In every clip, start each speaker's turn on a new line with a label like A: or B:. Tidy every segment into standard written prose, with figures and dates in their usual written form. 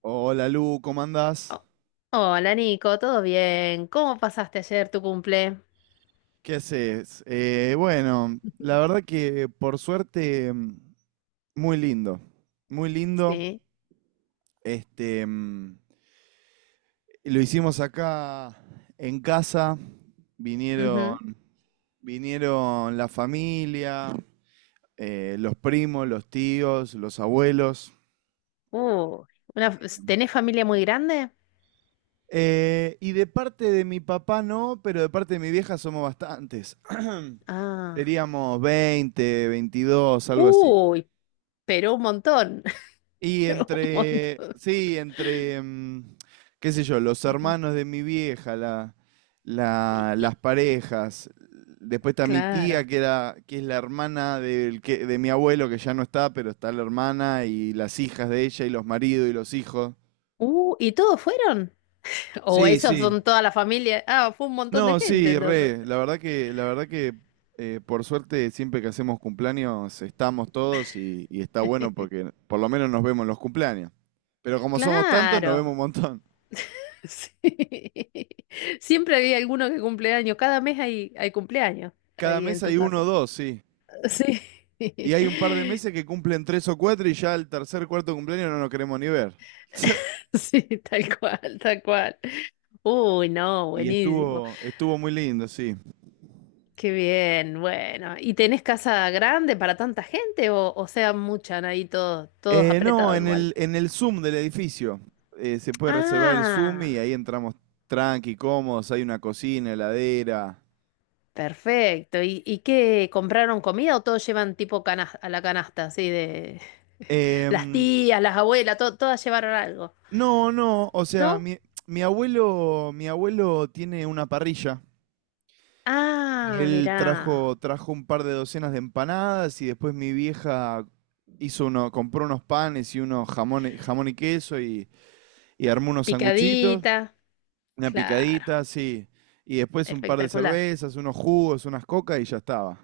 A: Hola Lu, ¿cómo andás?
B: Oh, Hola Nico, ¿todo bien? ¿Cómo pasaste ayer tu cumple?
A: ¿Qué haces? Bueno, la verdad que por suerte muy lindo, muy lindo.
B: Sí.
A: Este, lo hicimos acá en casa,
B: Ujú.
A: vinieron, vinieron la familia, los primos, los tíos, los abuelos.
B: Uh, ¿tenés familia muy grande?
A: Y de parte de mi papá no, pero de parte de mi vieja somos bastantes.
B: Ah.
A: Seríamos 20, 22, algo así.
B: Uy, pero un montón.
A: Y
B: Un
A: entre,
B: montón.
A: sí, entre, qué sé yo, los hermanos de mi vieja,
B: Y, y-
A: las parejas. Después está mi
B: claro.
A: tía, que es la hermana de mi abuelo, que ya no está, pero está la hermana y las hijas de ella y los maridos y los hijos.
B: ¿Y todos fueron? ¿O
A: Sí,
B: esos
A: sí.
B: son toda la familia? Ah, fue un montón de
A: No,
B: gente
A: sí,
B: entonces.
A: re, la verdad que por suerte siempre que hacemos cumpleaños estamos todos y está bueno porque por lo menos nos vemos en los cumpleaños. Pero como somos tantos, nos vemos
B: Claro.
A: un montón.
B: Sí. Siempre había alguno que cumple años. Cada mes hay cumpleaños
A: Cada
B: ahí
A: mes
B: en tu
A: hay uno o
B: casa.
A: dos, sí.
B: Sí,
A: Y hay un par de meses que cumplen tres o cuatro y ya el tercer, cuarto cumpleaños no nos queremos ni ver.
B: sí, tal cual, tal cual. Uy, no,
A: Y
B: buenísimo.
A: estuvo muy lindo, sí.
B: Qué bien, bueno. ¿Y tenés casa grande para tanta gente o sea, muchan ahí todos, todos
A: No,
B: apretados
A: en
B: igual?
A: el Zoom del edificio. Se puede reservar el Zoom y
B: Ah,
A: ahí entramos tranqui, cómodos, hay una cocina, heladera.
B: perfecto. ¿Y qué? ¿Compraron comida o todos llevan tipo a la canasta, así de las
A: Em,
B: tías, las abuelas, todas llevaron algo?
A: no, no, o sea,
B: ¿No?
A: mi abuelo tiene una parrilla. Y
B: Ah,
A: él
B: mirá,
A: trajo un par de docenas de empanadas y después mi vieja hizo uno, compró unos panes y unos jamón y queso y armó unos sanguchitos,
B: picadita.
A: una
B: Claro,
A: picadita, sí. Y después un par de
B: espectacular.
A: cervezas, unos jugos, unas cocas y ya estaba.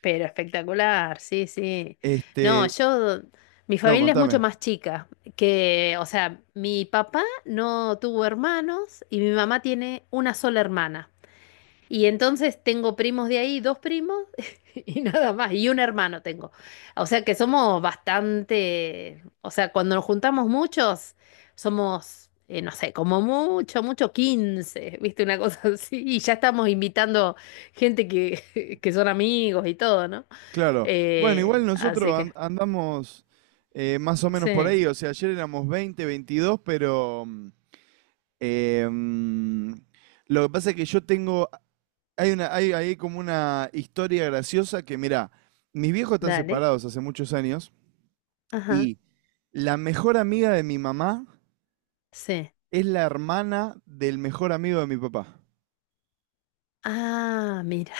B: Pero espectacular, sí, sí. No,
A: Este,
B: yo, mi
A: no,
B: familia es mucho
A: contame.
B: más chica que, o sea, mi papá no tuvo hermanos y mi mamá tiene una sola hermana. Y entonces tengo primos de ahí, dos primos y nada más, y un hermano tengo. O sea que somos bastante, o sea, cuando nos juntamos muchos, somos, no sé, como mucho, mucho 15, ¿viste? Una cosa así. Y ya estamos invitando gente que, que son amigos y todo, ¿no?
A: Claro. Bueno, igual nosotros
B: Así que,
A: andamos más o menos por
B: sí,
A: ahí. O sea, ayer éramos 20 22 pero. Eh, mm, lo que pasa es que yo tengo. Hay como una historia graciosa que, mirá, mis viejos están
B: dale.
A: separados hace muchos años
B: Ajá,
A: y la mejor amiga de mi mamá
B: sí.
A: es la hermana del mejor amigo de mi papá.
B: Ah, mira,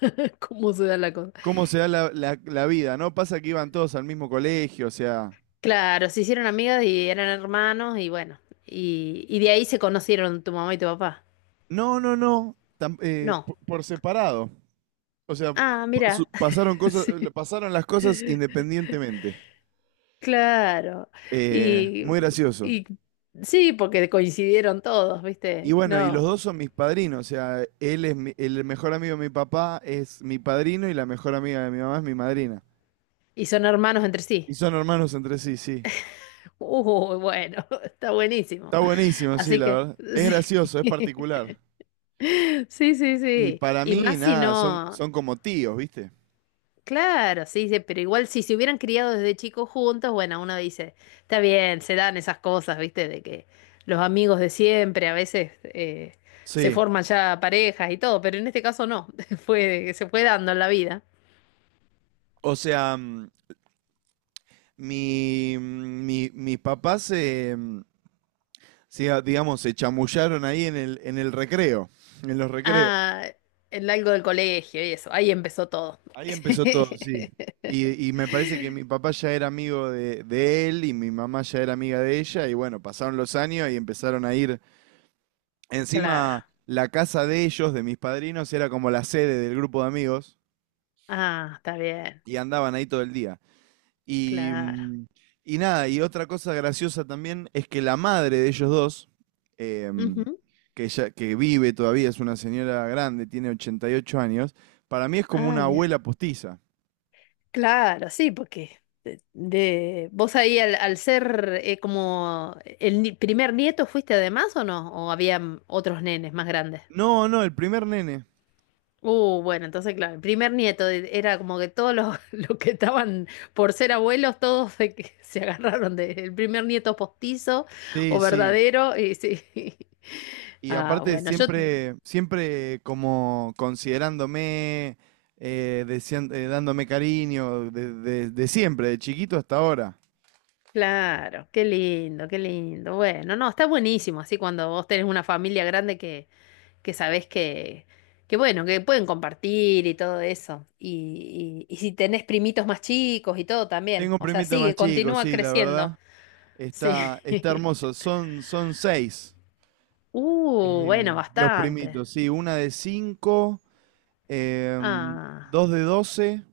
B: cómo se da la cosa.
A: ¿Cómo se da la vida? ¿No pasa que iban todos al mismo colegio? O sea,
B: Claro, se hicieron amigas y eran hermanos y bueno, y de ahí se conocieron tu mamá y tu papá.
A: no, no, no,
B: No.
A: separado. O sea,
B: Ah,
A: pa- su-
B: mira,
A: pasaron cosas,
B: sí,
A: pasaron las cosas independientemente.
B: claro. Y,
A: Muy gracioso.
B: y sí, porque coincidieron todos,
A: Y
B: ¿viste?
A: bueno, y los dos
B: No.
A: son mis padrinos, o sea, él es el mejor amigo de mi papá es mi padrino y la mejor amiga de mi mamá es mi madrina.
B: Y son hermanos entre
A: Y
B: sí.
A: son hermanos entre sí, sí.
B: Bueno, está buenísimo.
A: Está buenísimo, sí,
B: Así
A: la
B: que,
A: verdad. Es gracioso, es
B: sí.
A: particular.
B: Sí, sí,
A: Y
B: sí.
A: para
B: Y
A: mí,
B: más si
A: nada, son,
B: no.
A: son como tíos, ¿viste?
B: Claro, sí, sí, pero igual si se hubieran criado desde chicos juntos, bueno, uno dice, está bien, se dan esas cosas, ¿viste? De que los amigos de siempre a veces se
A: Sí.
B: forman ya parejas y todo, pero en este caso no, fue, se fue dando en la vida.
A: O sea, mis papás digamos, se chamullaron ahí en el en los recreos.
B: Ah, en algo del colegio y eso, ahí empezó todo.
A: Ahí empezó todo, sí. Y me parece que mi papá ya era amigo de él y mi mamá ya era amiga de ella y bueno, pasaron los años y empezaron a ir.
B: Claro.
A: Encima, la casa de ellos, de mis padrinos, era como la sede del grupo de amigos
B: Ah, está bien,
A: y andaban ahí todo el día. Y,
B: claro.
A: mm, y nada, y otra cosa graciosa también es que la madre de ellos dos, em,
B: Ujú.
A: que, ya, que vive todavía, es una señora grande, tiene 88 años, para mí es como
B: Ay,
A: una
B: mira.
A: abuela postiza.
B: Claro, sí, porque vos ahí al ser como el primer nieto fuiste además o no, o había otros nenes más grandes.
A: No, no, el primer nene.
B: Bueno, entonces claro, el primer nieto era como que los que estaban por ser abuelos, se agarraron del primer nieto postizo o
A: Sí, sí.
B: verdadero y sí.
A: Y
B: Ah,
A: aparte
B: bueno, yo,
A: siempre, siempre como considerándome, dándome cariño, de siempre, de chiquito hasta ahora.
B: claro, qué lindo, qué lindo. Bueno, no, está buenísimo, así cuando vos tenés una familia grande que sabés que bueno, que pueden compartir y todo eso. Y si tenés primitos más chicos y todo también.
A: Tengo un
B: O sea,
A: primito más
B: sigue,
A: chico,
B: continúa
A: sí, la
B: creciendo.
A: verdad.
B: Sí.
A: Está, está hermoso. Son seis
B: Uh,
A: eh,
B: bueno,
A: los
B: bastante.
A: primitos, sí. Una de 5,
B: Ah,
A: dos de 12,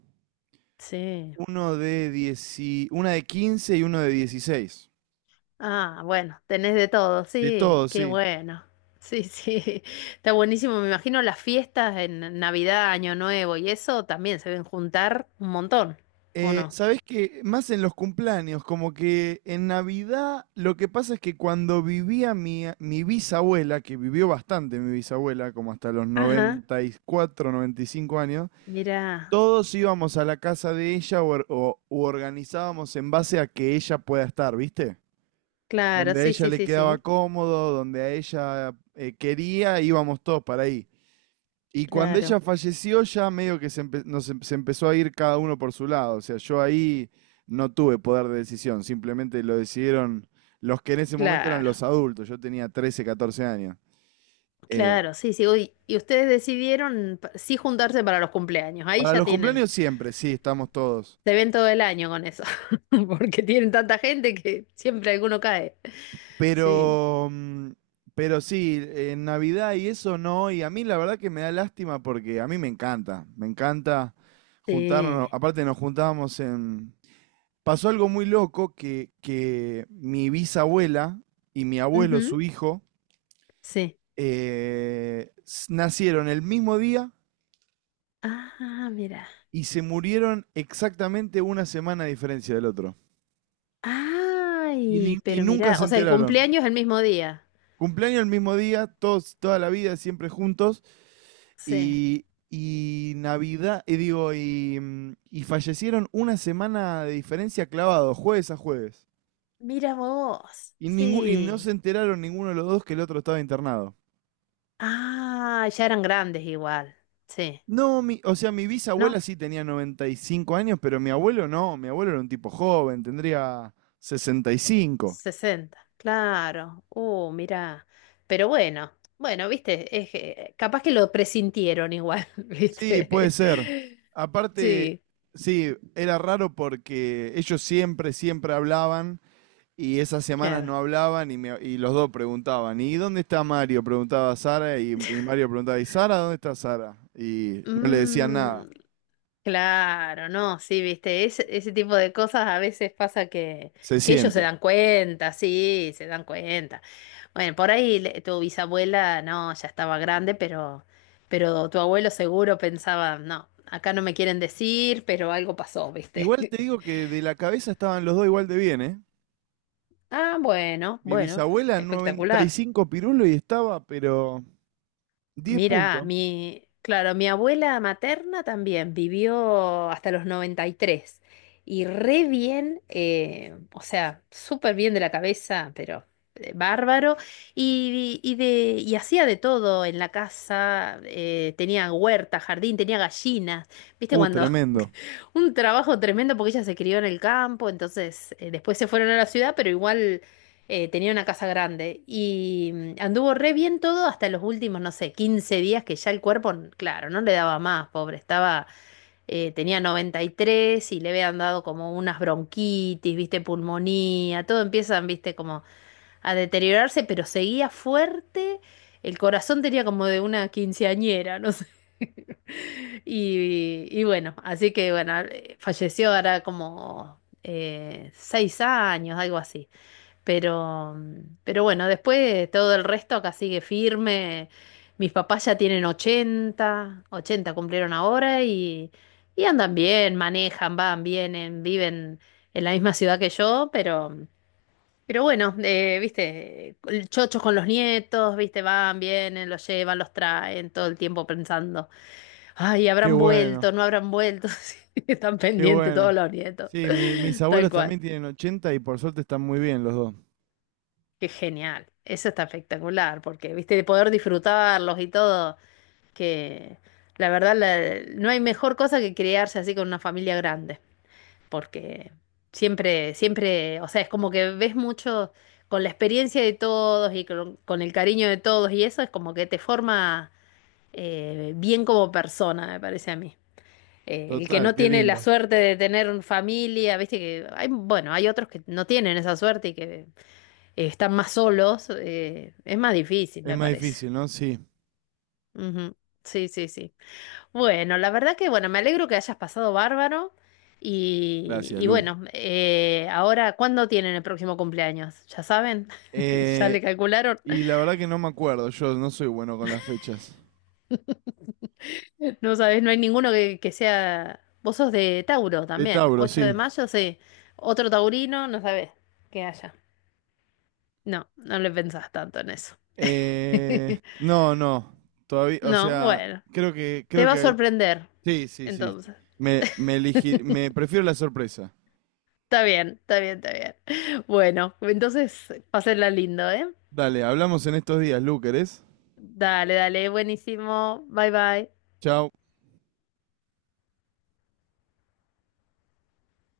B: sí.
A: una de 15 y uno de 16.
B: Ah, bueno, tenés de todo,
A: De
B: sí,
A: todo,
B: qué
A: sí.
B: bueno. Sí, sí, está buenísimo. Me imagino las fiestas en Navidad, Año Nuevo y eso también se ven juntar un montón, ¿o no?
A: Sabés que más en los cumpleaños, como que en Navidad lo que pasa es que cuando vivía mi bisabuela, que vivió bastante mi bisabuela, como hasta los
B: Ajá,
A: 94, 95 años,
B: mira,
A: todos íbamos a la casa de ella u organizábamos en base a que ella pueda estar, ¿viste?
B: claro,
A: Donde a
B: sí,
A: ella
B: sí,
A: le
B: sí,
A: quedaba
B: sí,
A: cómodo, donde a ella quería, íbamos todos para ahí. Y cuando ella
B: claro.
A: falleció, ya medio que se empezó a ir cada uno por su lado. O sea, yo ahí no tuve poder de decisión, simplemente lo decidieron los que en ese momento eran
B: Claro,
A: los adultos. Yo tenía 13, 14 años. Eh,
B: claro, sí, sí. Uy, y ustedes decidieron sí juntarse para los cumpleaños. Ahí
A: para
B: ya
A: los
B: tienen,
A: cumpleaños siempre, sí, estamos todos.
B: se ven todo el año con eso, porque tienen tanta gente que siempre alguno cae. Sí,
A: Pero, mm, pero sí, en Navidad y eso no. Y a mí la verdad que me da lástima porque a mí me encanta juntarnos.
B: sí.
A: Aparte pasó algo muy loco que mi bisabuela y mi abuelo,
B: Ujú,
A: su hijo,
B: sí.
A: nacieron el mismo día
B: Ah, mira.
A: y se murieron exactamente una semana a diferencia del otro. Y, ni-
B: Ay,
A: y
B: pero
A: nunca
B: mira,
A: se
B: o sea, el
A: enteraron.
B: cumpleaños es el mismo día.
A: Cumpleaños el mismo día, todos, toda la vida, siempre juntos.
B: Sí.
A: Y Navidad, y digo, y fallecieron una semana de diferencia clavado, jueves a jueves.
B: Mira vos.
A: Y no se
B: Sí.
A: enteraron ninguno de los dos que el otro estaba internado.
B: Ah, ya eran grandes igual. Sí.
A: No, o sea, mi bisabuela
B: ¿No?
A: sí tenía 95 años, pero mi abuelo no. Mi abuelo era un tipo joven, tendría 65.
B: Sesenta claro. Mirá. Pero bueno, bueno, viste, es que capaz que lo presintieron igual,
A: Sí, puede
B: viste.
A: ser. Aparte,
B: Sí,
A: sí, era raro porque ellos siempre, siempre hablaban y esas semanas
B: claro.
A: no hablaban y los dos preguntaban, ¿y dónde está Mario? Preguntaba Sara y Mario preguntaba, ¿y Sara dónde está Sara? Y no le decían nada.
B: Mm, claro, no, sí, viste, ese tipo de cosas a veces pasa que,
A: Se
B: que ellos se
A: siente.
B: dan cuenta, sí, se dan cuenta. Bueno, por ahí tu bisabuela, no, ya estaba grande, pero tu abuelo seguro pensaba, no, acá no me quieren decir, pero algo pasó,
A: Igual
B: viste.
A: te digo que de la cabeza estaban los dos igual de bien, ¿eh?
B: Ah, bueno,
A: Mi
B: bueno,
A: bisabuela
B: espectacular.
A: 95 pirulo y estaba, pero 10
B: Mira,
A: puntos.
B: mi, claro, mi abuela materna también vivió hasta los 93 y tres y re bien, o sea, súper bien de la cabeza, pero bárbaro, y, de, y hacía de todo en la casa, tenía huerta, jardín, tenía gallinas, viste cuando
A: Tremendo.
B: un trabajo tremendo porque ella se crió en el campo, entonces después se fueron a la ciudad, pero igual tenía una casa grande y anduvo re bien todo hasta los últimos, no sé, 15 días que ya el cuerpo, claro, no le daba más, pobre, estaba, tenía 93 y tres y le habían dado como unas bronquitis, viste, pulmonía, todo empiezan, viste, como a deteriorarse, pero seguía fuerte, el corazón tenía como de una quinceañera, no sé. Y bueno, así que bueno, falleció ahora como 6 años, algo así. Pero, pero bueno, después todo el resto acá sigue firme. Mis papás ya tienen ochenta, 80 cumplieron ahora y andan bien, manejan, van, vienen, viven en la misma ciudad que yo, pero, pero bueno, viste, chochos con los nietos, viste, van, vienen, los llevan, los traen, todo el tiempo pensando, ay,
A: Qué
B: habrán vuelto,
A: bueno,
B: no habrán vuelto, sí, están
A: qué
B: pendientes todos
A: bueno.
B: los nietos,
A: Sí, mis
B: tal
A: abuelos
B: cual.
A: también tienen 80 y por suerte están muy bien los dos.
B: Qué genial, eso está espectacular, porque viste, de poder disfrutarlos y todo, que la verdad no hay mejor cosa que criarse así con una familia grande, porque siempre, siempre, o sea, es como que ves mucho con la experiencia de todos y con el cariño de todos y eso es como que te forma bien como persona, me parece a mí. El que
A: Total,
B: no
A: qué
B: tiene la
A: lindo.
B: suerte de tener familia, viste que hay, bueno, hay otros que no tienen esa suerte y que están más solos, es más difícil,
A: Es
B: me
A: más
B: parece.
A: difícil, ¿no? Sí.
B: Ujú. Sí, sí, sí. Bueno, la verdad que, bueno, me alegro que hayas pasado bárbaro. Y,
A: Gracias,
B: y
A: Lu.
B: bueno, ahora, ¿cuándo tienen el próximo cumpleaños? ¿Ya saben? ¿Ya
A: Eh,
B: le calcularon?
A: y la verdad que no me acuerdo, yo no soy bueno con las fechas.
B: No sabes, no hay ninguno que sea... Vos sos de Tauro
A: De
B: también,
A: Tauro,
B: 8 de
A: sí.
B: mayo, sí. Otro taurino, no sabés que haya. No, no le pensás tanto en eso.
A: No, no. Todavía, o
B: No,
A: sea,
B: bueno,
A: creo que,
B: te
A: creo
B: va a
A: que,
B: sorprender,
A: sí, sí, sí.
B: entonces.
A: Me prefiero la sorpresa.
B: Está bien, está bien, está bien. Bueno, entonces, pásenla lindo, ¿eh?
A: Dale, hablamos en estos días, Lu, ¿querés?
B: Dale, dale, buenísimo. Bye, bye.
A: Chao.